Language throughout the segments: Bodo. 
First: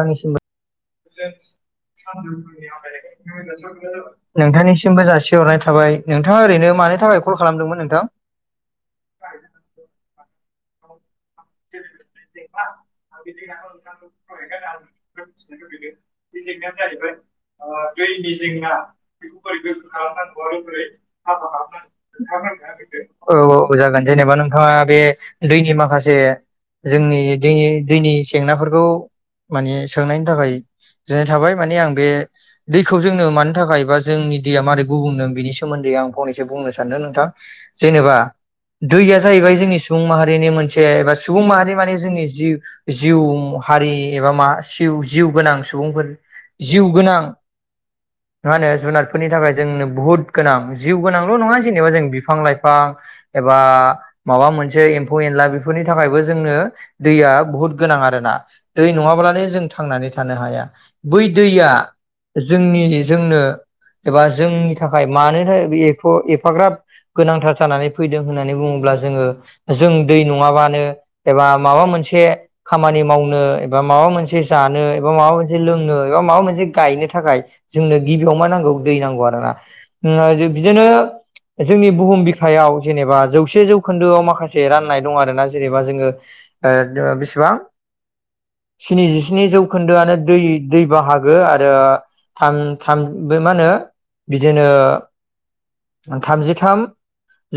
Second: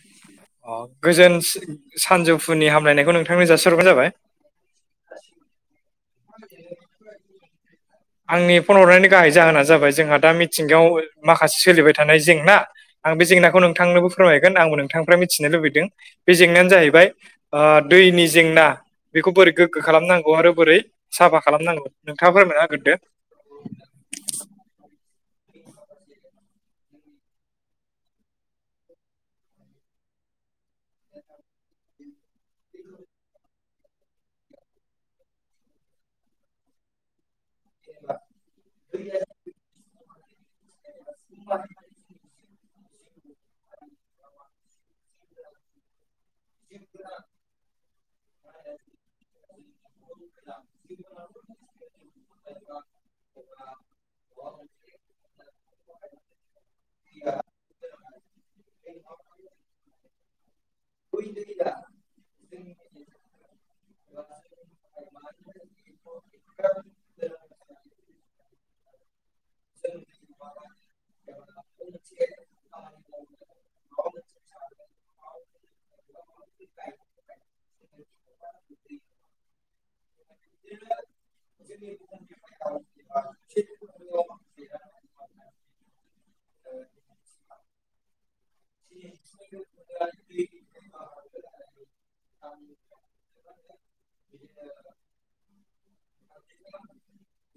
आंनिसिमबो अ [unintelligible] गोजोन सानजौफुनि हामलायनायखौ नोंथांनो जासिहरग्रोनाय जाबाय नोंथांनिसिमबो थाबाय नोंथाङा ओरैनो मानि थाखाय कल खालामदोंमोन नोंथां। आंनि फन हरनायनि गाहाय जाहोना जाबाय जोंहा दा मिथिंगायाव माखासे सोलिबाय थानाय जेंना आं बे जेंनाखौ नोंथांनोबो फोरमाय [unintelligible] मिथि लुबैदों बे जेंनायानो जाहैबाय ओ दैनि जेंना बेखौ बोरै गोग्गो खालामनांगौ आरो बोरै साफा खालामनांगौ नोंथाङा फोरमायना होग्रोदो [unintelligible] औ औ जागोन जेनेबा नों। नोंथाङा बे दैनि माखासे। जोंनि दैनि-दैनि जेंनाफोरखौ माने सोंनायनि थाखाय। थाबाय माने आं। बे दैखौ जोंनो मानि थाखाय बा जोंनि दैया मारै गुबुंदों बेनि सोमोन्दै आं फंनैसो बुंनो सानदों। नोंथां जेनेबा दैया जाहैबाय जोंनि सुबुं माहारिनि मोनसे एबा सुबुं माहारि माने जोंनि जि जिउ हारि एबा मा सिउ जिउ गोनां सुबुंफोर जिउ गोनां। मा होनो जुनारफोरनि थाखाय जोंनो बुहुत गोनां जिउ गोनांल नंङा जेनेबा जों बिफां लाइफां। एबा माबा मोनसे ब्ला बेफोरनि थाखायबो जोंनो दैया बुहुत गोनां आरो ना दै नङाब्लानो जों थांनानै थानो हाया बै दैया जोंनि जोंनो एबा जोंनि थाखाय मानो थाखाय एफाग्राब गोनांथार जानानै फैदों होननानै बुंङोब्ला जोंङो जों दै नंङाबानो एबा माबा मोनसे खामानि मावनो एबा माबा मोनसे जा एबा माबा मोनसे माबा मोनसे गनो थाखाय जोंनो गिबियाव मा नांगौ दै नांगौना बिदिनो जोंनि बुहुम बिखायाव जेनेबा जौसे जौखोन्दोआव माखासे माखसे राननाय दं आरोना जेनेबा जोंङो बेसेबां स्निजिस्नि जौखोन्दोआनो दै दै बाहागो आरो थाम थाम बे मा होनो बिदिनो थामजिथाम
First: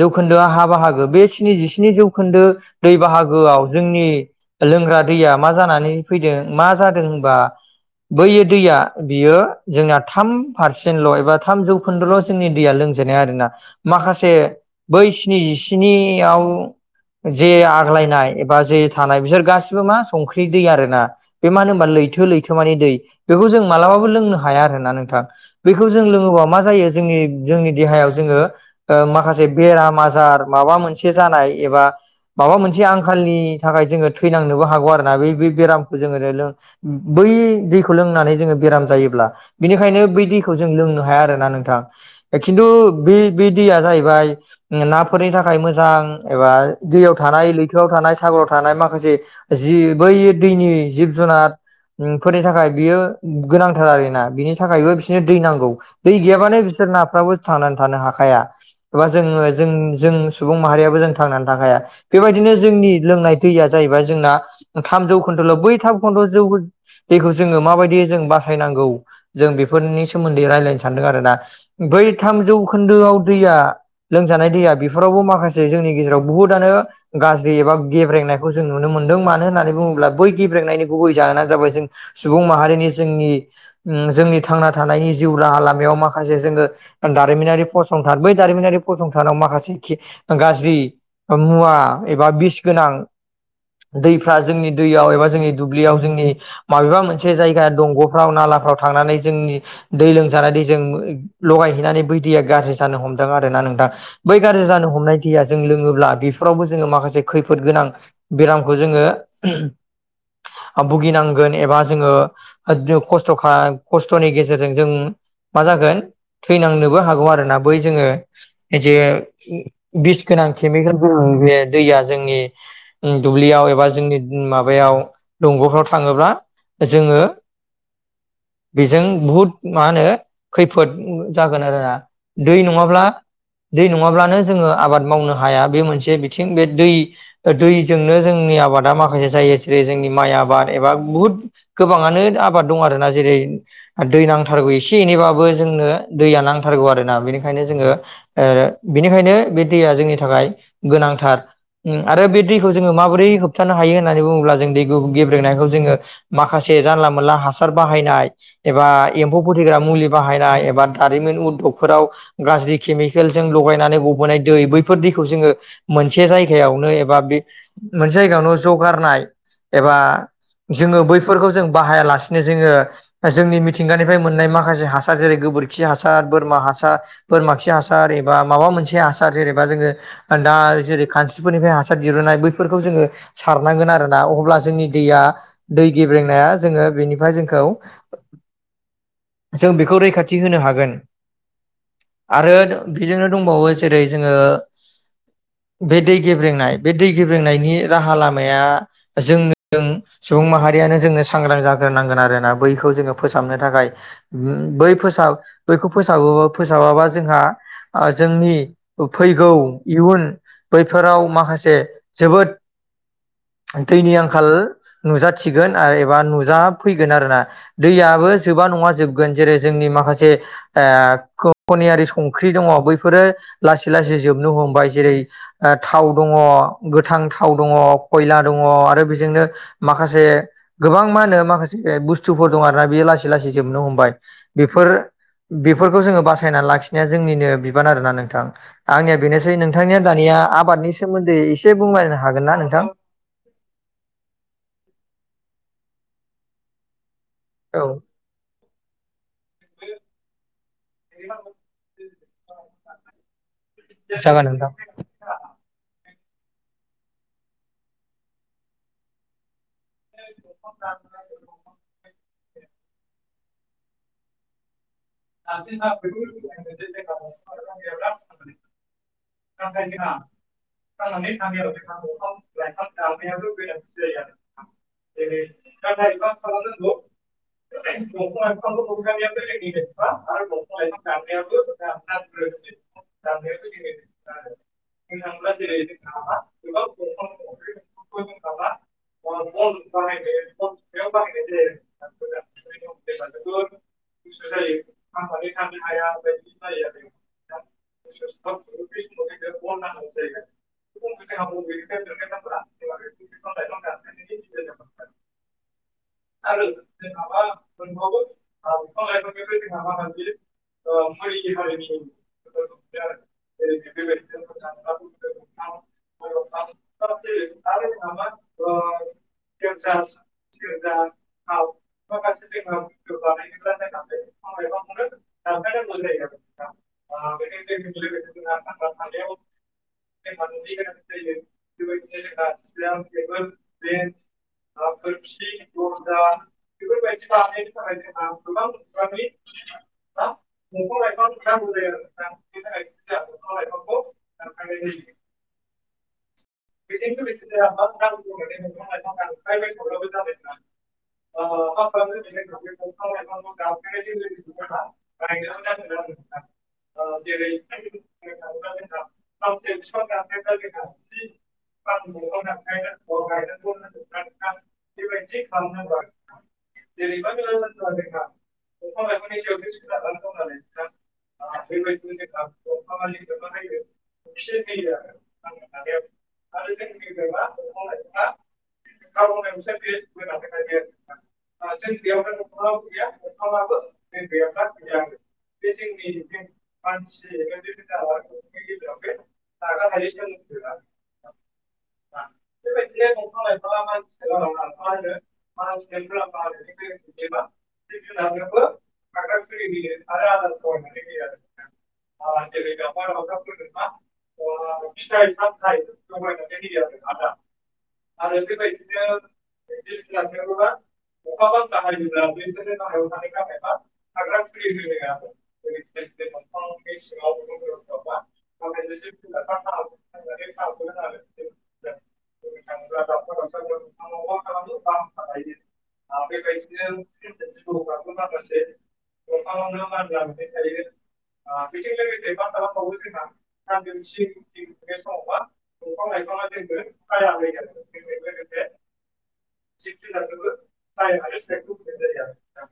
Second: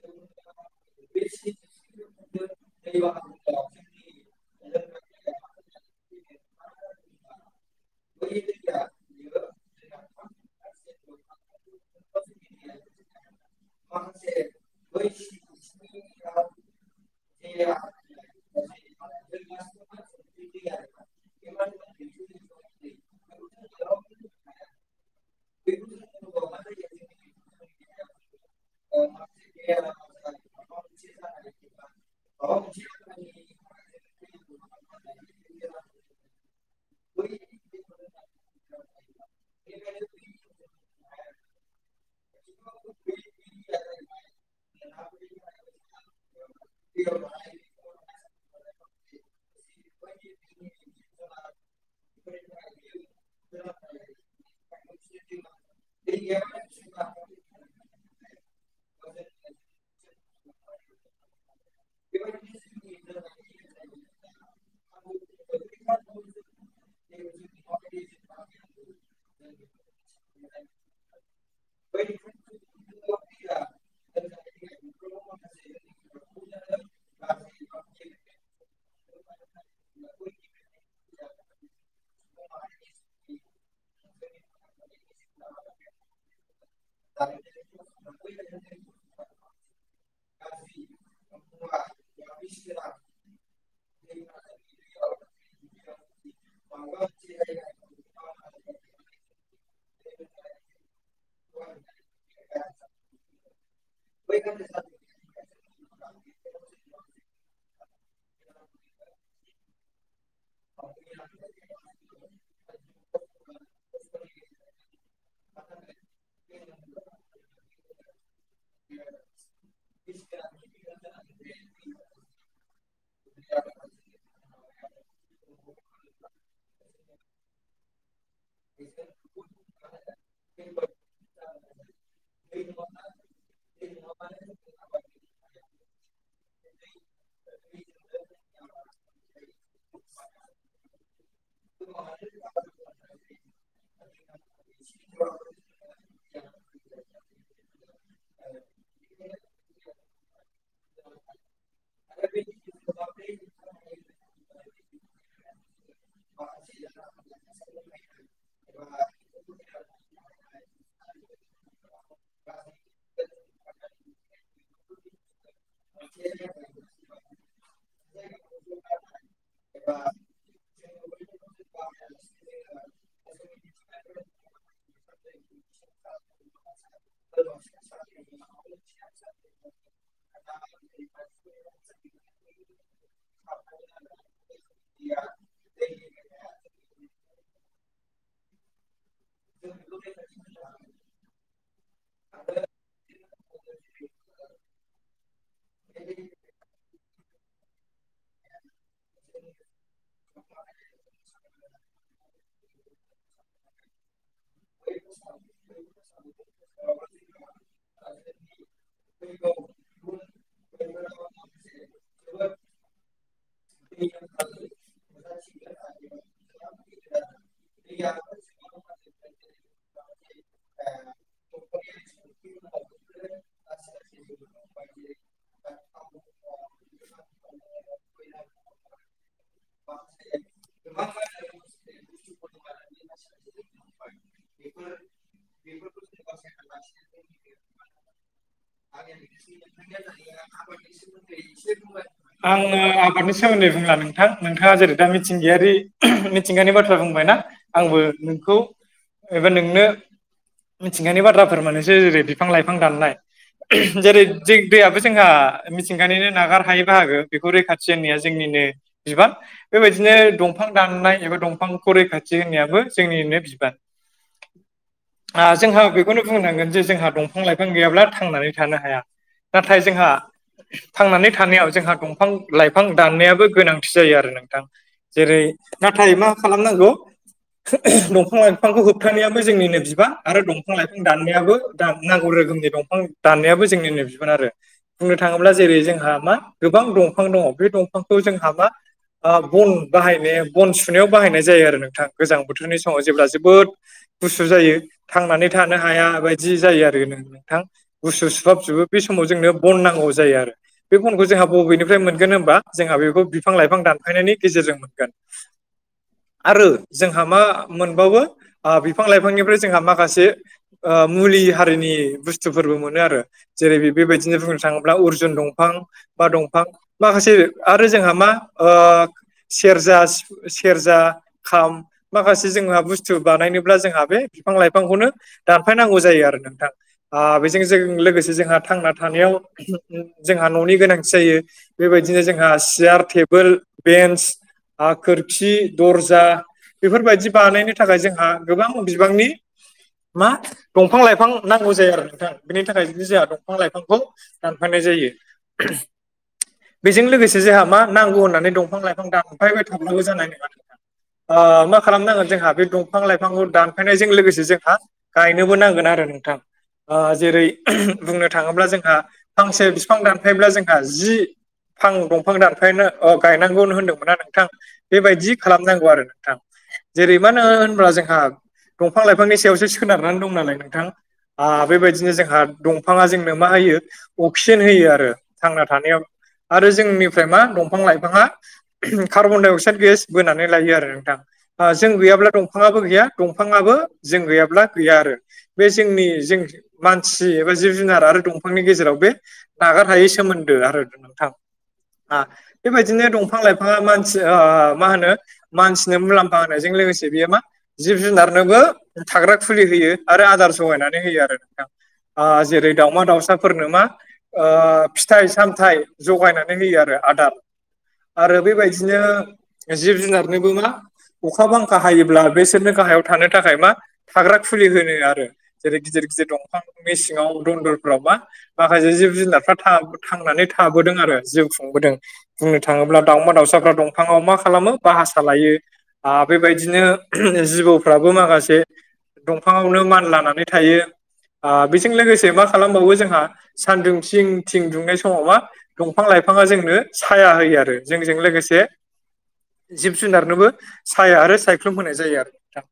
जौखोन्दोआ हा बाहागो बे स्निजिस्नि जौखोन्दो दै बाहागोआव जोंनि लोंग्रा दैया मा जानानै फैदों मा जादों होनबा बैयो दैया बियो जोंना थाम पारसेन्टल एबा थाम जौखोन्दोल जोंनि दैया लों आरोना माखासे बै स्निजिस्नियाव जे आग्लायनाय एबा जे थानाय बिसोर गासिबो मा संख्रि दै आरो बे मानो होनोमबा लैथो लैथो मानि दै बेखौ जों मालाबाबो लोंनो हाया आरो ना नोंथां बेखौ जों लोंङोब्ला मा जायो जोंनि जोंनि देहायाव जोंङो माखासे बेराम आजार माबा मोनसे जानाय एबा माबा मोनसे आंखालनि थाखाय जोंङो थैनांनोबो हागौ आरो ना बे बेराम जोङो बै दैखौ लोंनानै जोंङो बेराम जायोब्ला बेनिखायनो बै दैखौ जों लो नो हाया आरो ना नोंथां खिन्थु बे बे दैया जाहैबाय नाफोरनि थाखाय मोजां एबा दैयाव थ थानाय लैथो थानाय सागर थानाय माखासे जिब बै दै जिब जुनार फोरनि थाखाय बियो गोनांथार आरो ना बिनि थाखायबो बिसोरनो दै नांगौ दै गैयाबानो बिसोर ना थांनानै थानो हाखाया एबा जोंङो जों जों सुबुं माहारियाबो जों थांनानै थाखाया बेबायदिनो बेनो जोंनि लोंनाय दैया जाहैबाय जोंना थाम जौ खोन्दोल बै थाब जौ दैखौ जोङो माबायदि जों बासायनांगौ जों बेफोर नि सोमोन्दै रायजलायनो सानदों आरोना ब्रै थामजौखोन्दोआव दैया लोंजानाय दैया बेफोरावबो माखासे जोंनि गेजेराव बुहुतआनो गाज्रि एबा गेब्रेंनायखौ जों नुनो मोनदों मानो होननानै बुं बै गेब्रेंनायनि गुबै जाहोनानो जाबाय जों सुबुं माहारिनि जोंनि जोंनि थांना थानायनि जिउ राहा लामायाव माखासे जोङो दारिमिनारि फसंथान बै दारिमिनारि फसंथानाव माखासे गाज्रि मुवा एबा बिस गोनां दैफ्रा जोंनि दैयाव एबा जोंनि दुब्लियाव जोंनि माबेबा मोनसे जायगा दंग'फ्राव नालाफ्राव थांनानै जोंनि दै लोंजानाय दै जों लगायहैनानै बै दैया गाज्रि जानो हमदों आरो ना नोंथां बै गाज्रि जानो हमनाय दैया जों लोङोब्ला बेफोर बेावबो जोङो मासे खैफोद गोनां बेरामखौ जोङो भुगिनांगोन एबा जोङो खस्थ'खा खस्थ'नि गेजेरजों जों मा जागोन थैनांनोबो हागौ आरोना बै जोङो जे बिस गोनां केमिकेल बे दैया जोंनि दुब्लियाव एबा जोंनि माबायाव दंग'फ्राव थाङोब्ला जोङो बेजों बहुद मा होनो खैफोद जागोन आरोना दै नङाब्ला दै नङाब्लानो जोङो आबाद मावनो हाया बे मोनसे बिथिं बे दै दैजोंनो जों जोंनि आबादा माखासे जायो जेरै जोंनि माइ आबाद एबा बुहुद गोबाङनो आबाद दं आरोना जेरै दै नांथारगौ एसे एनैबाबो जोंनो दैया नांथारगौ आरोना बेनिखायनो जोङो ओ बिनिखायनो बे दैया जोंनि थाखाय गोनांथार आरो बे दैखौ जोङो माबोरै होबथानो हायो होननानै बुङोब्ला गेब्रेनायखौ जोङो माखासे जानला मोनला हासार बाहायनाय एबा एम्फौ फोथैग्रा मुलि बाहाय नाय दारिमिनगाव गाज्रि केमिकेल जजों लगायनानै गबोनाय दै बैफोर दैखौ जों मोनसे जायगायावनो एबा बे मोनसे जायगायावनो जगारनाय एबा जोङो बैफोरखौ जों बाहायालासेनो जोङो जोंनि मिथिंगानिफ्राय मोननाय माखासे हास हासार जेरै गोबोरखि हासार बोरमा हासार बोरमाखि हासार एबा माबा मोनसे हासार जेनेबा जोङो दा जेरै खानस्रिफोरनिफ्राय हासार दिरहुननाय बैफोरखौ जोङो सारनांगोन आरोना अब्ला जोंनि दैया दै गेब्रेंनाया जोङो बेनिफ्राय जोंखौ जों बेखौ रैखाथि होनो हागोन आरो बिदिनो दंबावो जेरै जोङो बे दै गेब्रेंनाय बे दै गेब्रेंनायनि राहा लामा जों सुबुं माहारियानो जोंनो सांग्रां जाग्रोनांगोन आरोना बैखौ जो फोसाब खालामनो थाखाय बै फोस बैखौ फोसाबा फोसाबाबा जोंहा जोंनि फैगौ इयुन बैफोराव माखासे जोबोद दैनि आंखाल नुजाथिगोन एबा नुजाफैगोन आरोना दैयाबो जोबां नङा जों जेरै जोंनि माखासेनिारि संख्रि दङ बैफोरो लाै लासै जोबनो हमबाय जेरै थाव दङ गोथां थाव दङ खयला दं आरो बेजोंनो माखासे गोबां मा होनो माखासे बुस्थुफोर दं आरोना बेयो लासै लासै जोबनो हमबाय बेफोर बेफोरखौ जोङो बासायना लाखिनाया जोंनिनो बिबान आरोना नोंथां आंनिया बेनोसै नोंथांनिया दानिया आबादनि सोमोन्दै एसे बुंलायनो हागोनना आङो नोंथां? [unintelligible] बुंला नोंथां नोंथाङा जेरै दा मिथिंगायारि मिथिंगायानि बाथ्रा बुंबायना औ आंबो नोंखौ एबा नोंनो मिथिंगानि बाथ्राफोर मान एसे जेरै बिफां लाइफां दाननाय जेरै जागोन नोंथां दैयाबो जोंहा मिथिंगानिनो नागार हायो बाहागो बेखौ रैखाथि होननिया जोंनिनो बिबान बेबायदिनो दंफां दाननाय एबा दंफांखौ रैखाथि होननायाबो जोंनिनो बिबान जोंहा बेखौनो बुंनांगोन जे जोंहा दंफां लाइफां गैयाब्ला थांनानै थानो हाया। नाथाय जोंहा थांनानै थानायाव जोंहा दंफां लाइफां दाननायाबो गोनांथि जायो आरो नोंथां जेरै नाथाय मा खालामनांगौ दंफां लाइफांखौ होबथानायाबो जोंनिनो बि आरो दंफां लाइफां दाननायाबो दा नांगौ रोखोमनि दंफां दाननायाबो जोंनिनो बिबान आरो बुंनो थाङोब्ला जेरै जोंहा मा गोबां दंफां दङ बे दंफांखौ जोंहा मा बन बाहायनाय बन सुनायाव बाहायनाय जायो आरो नोंथां गोजां बोथोरनि समाव जेब्ला जोबोद गुसु जायो। थांनानै थानो हाया बायदि जायो आरो नोंथां गुसु सुहाब जोबो बे समाव जोंनो बन नांगौ जायो आरो बे बनखौ जोंहा बबेनिफ्राय मोनगोन होमबा जोंहा बेखौ बिफां लाइफां दानफायनायनि गेजेरजों मोनगोन आरो जोंहा मा मोनबावो बिफां लाइफांनिफ्राय जों जों माखासे मुलि हारिनि बुस्थुफोरबो मोनो आरो जेरै बे बेबायदिनो बुंनो थाङोब्ला अरजुन दंफां बा दंफां माखासे आरो जोंहा मा सेरजा सिफु सेरजा, खाम माखासे जोंहा बुस्थु बानायनोब्ला जोंहा बे बिफां लाइफांखौनो दानफायनांगौ जायो आरो नोंथां बेजों जों लोगोसे जोंहा थांना थानायाव जोंहा न'नि गोनांथि जायो। बेबायदिनो जोंहा सियार टेबोल बेन्स हा खोरखि दर्जा बेफोरबायदि बानायनो थाखाय जोंहा गोबां बिबांनि [inaudible] मा दंफां लाइफां नांगौ जायो आरो नोंथां बेनि थाखाय जोंहा दंफां लाइफांखौ दानफायनाय जायो। [unintelligible] बेजों लोगोसे जोंहा मा नांगौ होननानै दंफां लाइफां दानफायबो थाब्लाबो जानाय नङा मा खालामनांगोन जोंहा बे दंफां लाइफांखौ दानफायनायजों लोगोसे जोंहा गायनोबो नांगोन आरो। नोंथां जेरै बुंनो थाङोब्ला जोंहा फांसे बिफां दानफायोब्ला जोंहा जि फां दंफां दानफायनो अ गायनांगौ होनदोंमोना नोंथां बेबायदि खालामनांगौ आरो नोंथां। जेरै मा होनो होनब्ला जोंहा दंफां लाइफांनि सायावसो सोनारनानै दं नालाय नोंथां बेबायदिनो जोंहा दंफाङा जोंनो मा होयो अक्सिजेन होयो आरो थांना थानायाव आरो जोंनिफ्राय मा दंफां लाइफाङा कार्बनडाइ अक्साइद गेस बोनानै लायो आरो नोंथां जों गैयाब्ला दंफाङाबो गैया दंफाङाबो जों गैयाब्ला गैया आरो बे जोंनि जों मानसि एबा जिब जुनार आरो दंफांनि गेजेराव बे नागार हायै सोमोन्दो आरो नों थां। बेबायदिनो दंफां लाइफाङा मानसि मा होनो मानसिनो मुलाम्फा होनो जों लो गोसे बेयो मा जिब जुनारनोबो थाग्रा खुलि होयो आरो आदार जगायनानै होयो आरो नोंथां। जेरै दावमा दाउसाफोरनो मा फिथाइ -सामथाइ जगायनानै होयो आरो आदार आरो बेबायदिनो जिब जुनारनोबो मा अखा बांखा हायोब्ला बेसोरनो गाहायाव थानो थाखाय मा थाग्रा खुलि होनो आरो जेरै गिदिर दंफां बे सिङाव‌ दनदरफ्रावबा माखासे जिब जुनारफ्रा थांनानै था थाबोदों आरो खुंबोदों आरो जिउ खुंबोदों बुंनो थाङोब्ला दाावमा दाउसाफ्रा दंफाङाव मा खालामो बासा लायो। आ बेबायदिनो जिबौफ्राबो माखासे दंफाङावनो मान लानानै थायो। बेजों लोगोसे मा खालामबावो जोंहा सानदुं थिं थिं दुंनाय समाव मा दंफां लाइफाङा जोंनो साया होयो आरो जोंजों लोगोसे जिब जुनारनोबो साया आरो सायख्लुम होनाय जायो आरो नोंथां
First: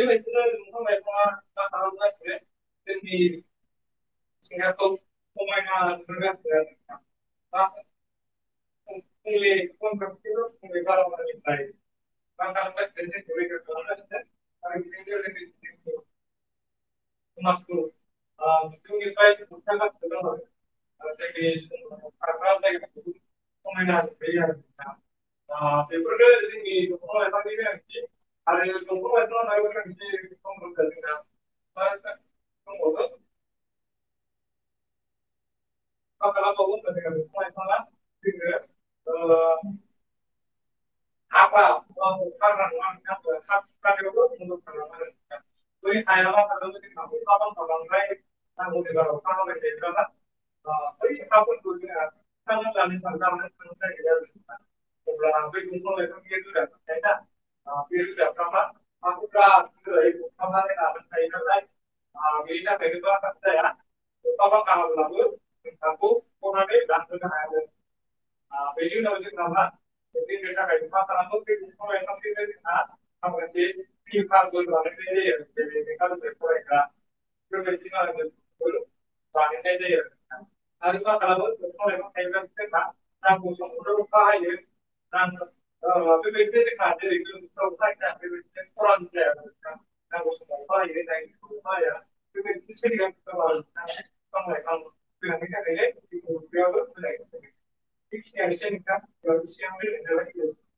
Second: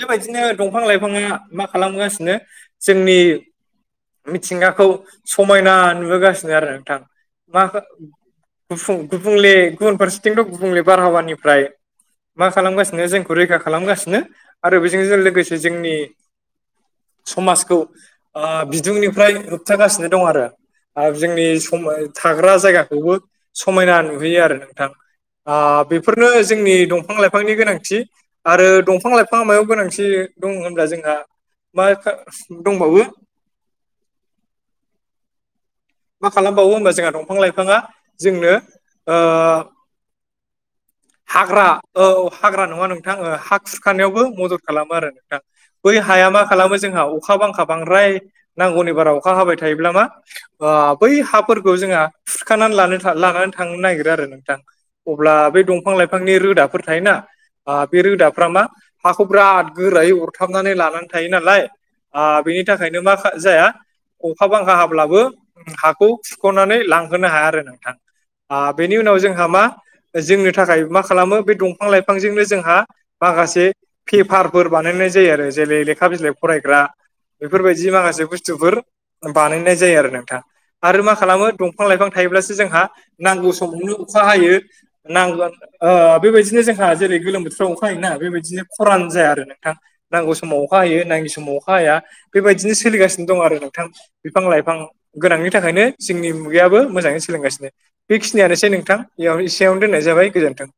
बेबायदिनो दंफां लाइफाङा मा खालामगासिनो जोंनि मिथिंगाखौ समायना नुहोगासिनो आरो नोंथां मा गुफुं गुबुंले गुबुन फारसेथिंथ' गुबुंले बारहावानिफ्राय मा खालामगासिनो जोंखौ रैखा खालामगासिनो आरो बेजों लोगोसे जोंनि समाजखौ बिदुंनिफ्राय होबथागासिनो दं आरो। आरो जोंनि सम थाग्रा जायगाखौबो समायना नुहैयो आरो नोंथां। ओ बेफोरनो जोंनि दंफां लाइफांनि गोनांथि आरो दंफां लाइफाङा मायाव गोनांथि दं होनब्ला जोंहा मा दंबावो। मा खालामबावो होमबा जोंहा दंफां लाइफाङा जोंनो ओ हाग्रा औ हाग्रा नङा नोंथां हा खुरखानायावबो मदद खालामो आरो नोंथां। बै हाया मा खालामो जोंहा अखा बांखा बांद्राय नांगौनि बारा अखा हाबाय थायोब्ला मा ओ बै हाफोरखौ जोंहा खुरखानानै लानो लानानै थांनो नागिरो आरो नोंथां। अब्ला बे दंफां लाइफांनि रोदाफोर थायोना। ओ बे रोदाफ्रा मा हाखौ बिराद गोरायै अरथाबनानै लानानै थायो नालाय। ओ बेनि थाखायनो मा जाया अखा बांखा हाब्लाबो हाखौ खुरख'नानै लांहोनो हाया आरो नोंथां बेनि उनाव जोंहा मा जों थाखाय मा खालामो बे दंफां लाइफांजोंनो जोंहा माखासे पेफारफोर बानायनाय जायो आरो जेरै लेखा बिलाइ फरायग्रा बेफोरबायदि माखासे बुस्थुफोर बानायनाय जायो आरो नोंथां। आरो मा खालामो दंफां लाइफां थायोब्लासो जोंहा नांगौ समावनो अखा हायो। नांगोन ओ बेबायदिनो जोंहा जेरै गोलोम बोथोराव अखा हायोना बेबायदिनो खरान जाया आरो नोंथां नांगौ समाव। अखा हायो नाङि समाव अखा हाया बेबायदिनो सोलिगासिनो दं आरो नोंथां बिफां लाइफां गोनांनि थाखायनो जोंनि मुगायाबो मोजाङै सोलोंगासिनो बेखिनियानोसै नोंथां बेयाव एसेयावनो दोननाय जाबाय गोजोनथों।